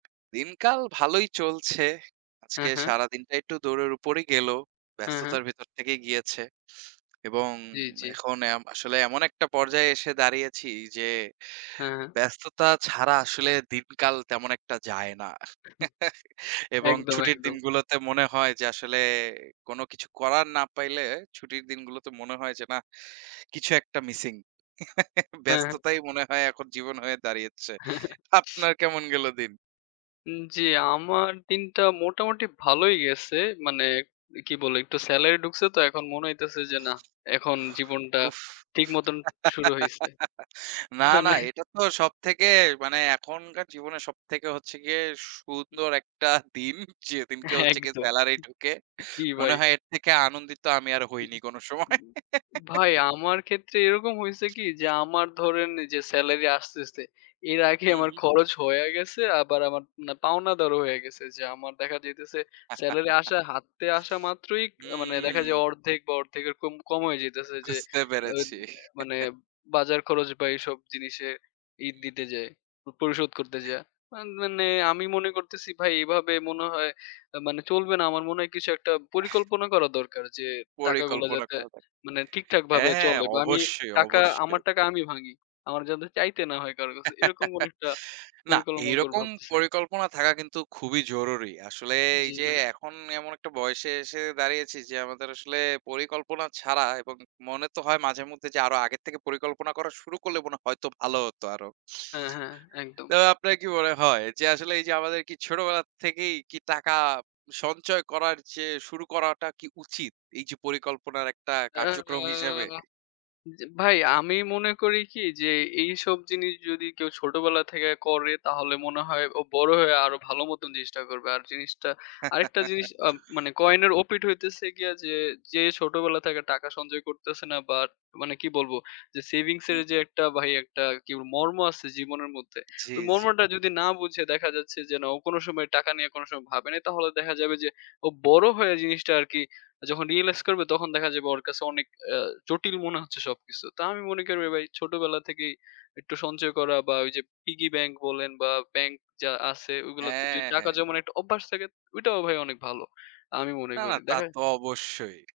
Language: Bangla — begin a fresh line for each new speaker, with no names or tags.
দিনকাল ভালোই চলছে। আজকে
হ্যাঁ, হ্যাঁ।
সারাদিনটা একটু দৌড়ের উপরেই গেল।
হ্যাঁ, হ্যাঁ।
ব্যস্ততার ভিতর থেকেই গিয়েছে। এবং
জ্বী, জ্বী।
এখন এম আসলে এমন একটা পর্যায়ে এসে দাঁড়িয়েছি যে,
হ্যাঁ, হ্যাঁ।
ব্যস্ততা ছাড়া আসলে দিনকাল তেমন একটা যায় না এবং
একদম,
ছুটির
একদম।
দিনগুলোতে মনে হয় যে আসলে কোন কিছু করার না পাইলে, ছুটির দিনগুলোতে মনে হয় যে নাহ, কিছু একটা মিসিং।
হ্যাঁ, হ্যাঁ।
ব্যস্ততাই মনে হয় এখন জীবন হয়ে দাঁড়িয়েছে। আপনার কেমন গেল দিন?
উ জ্বী। আমার দিনটা মোটামুটি ভালই গেছে। মানে কি বলে একটু সেলারি ঢুকছে তো এখন মনে হইতেছে যে নাহ! এখন জীবনটা
উফ!
ঠিক মতন শুরু হইছে।
না, না।
মানে
এটা তো সব থেকে মানে এখনকার জীবনে সব থেকে হচ্ছে গিয়ে সুন্দর একটা দিন। যেদিনকে হচ্ছে গিয়ে
একদম।
সেলারি ঢুকে।
জ্বী
মনে
ভাই।
হয় এর থেকে আনন্দিত আমি আর
হু,
হইনি
হু।
কোন
হু,
সময়।
হু। ভাই, আমার ক্ষেত্রে এরকম হইছে কি যে আমার ধরেন যে সেলারি আসতে, আসতে এর আগে
হু,
আমার
হু।
খরচ হইয়া গেছে। আবার আমার না পাওনাদারও হয়ে গেছে, যে আমার দেখা যাইতেছে সেলারি আসা হাতে আসা মাত্রই মানে দেখা যায়
হু।
অর্ধেক বা অর্ধেক এর কম, কম হইয়া যাইতেছে। যে
বুঝতে
এ
পেরেছি।
মানে বাজার খরচ বা এসব জিনিসে ই
হু।
দিতে যেয়ে। পরিশোধ করতে যায়া। আন মানে আমি মনে করতেছি ভাই এভাবে মনে হয় মানে চলবে না। আমার মনে হয় কিছু একটা পরিকল্পনা করা দরকার যে, টাকাগুলো
পরিকল্পনা
যাতে
করা লাগে।
মানে ঠিকঠাক ভাবে
হ্যাঁ।
চলে। বা আমি
অবশ্যই,
টাকা আমার
অবশ্যই।
টাকা আমি ভাঙি। আমার যাতে চাইতে না হয় কারো কাছে। এরকম কোনো একটা
না,
পরিকল্পনা মনে করে
এইরকম
ভাবতেছি।
পরিকল্পনা থাকা কিন্তু খুবই জরুরি। আসলে এই
জ্বী,
যে
ভাই।
এখন এমন একটা বয়সে এসে দাঁড়িয়েছি। যে আমাদের আসলে পরিকল্পনা ছাড়া এবং মনে তো হয় মাঝে মধ্যে যে, আরো আগের থেকে পরিকল্পনা করা শুরু করলে মনে হয় হয়তো ভালো হতো আরো।
হ্যাঁ, হ্যাঁ। একদম।
তো আপনার কি মনে হয় যে আসলে এই যে আমাদের কি ছোটবেলা থেকেই কি টাকা সঞ্চয় করার চেয়ে শুরু করাটা কি উচিত এই যে পরিকল্পনার একটা
আ আ
কার্যক্রম হিসেবে?
জ্বী ভাই। আমি মনে করি কি যে এইসব জিনিস যদি কেউ ছোটবেলা থেকে করে। তাহলে মনে হয় ও বড় হয়ে আরো ভালো মত জিনিসটা করবে। আর জিনিসটা আরেকটা জিনিস আ মানে কয়েনের ওপিঠ হইতেছে গিয়া যে, যে ছোটবেলা থেকে টাকা সঞ্চয় করতেছে না, বাট মানে কি বলব যে সেভিংস
হু,
এর যে
হু।
একটা ভাই একটা কি মর্ম আছে জীবনের মধ্যে ঐ
জ্বী, জ্বী।
মর্মটা যদি না বুঝে দেখা যাচ্ছে যে না ও কোন সময় টাকা নিয়ে কোন সময় ভাবে নাই। তাহলে দেখা যাবে যে ও বড় হয়ে জিনিসটা আর কি যখন রিয়ালাইজ করবে তখন দেখা যাবে ওর কাছে অনেক অ্যা জটিল মনে হচ্ছে সবকিছু। তা আমি মনে করি ভাই ছোটবেলা থেকেই একটু সঞ্চয় করা বা ওই যে পিগি ব্যাংক বলেন বা ব্যাংক যা আছে ওগুলোতে যদি
হ্যাঁ,
টাকা
হ্যাঁ।
জমানোর একটা অভ্যাস থাকে। ঐটাও ভাই অনেক ভালো। আমি মনে
না, না।
করি।
তা
দেখে
তো অবশ্যই।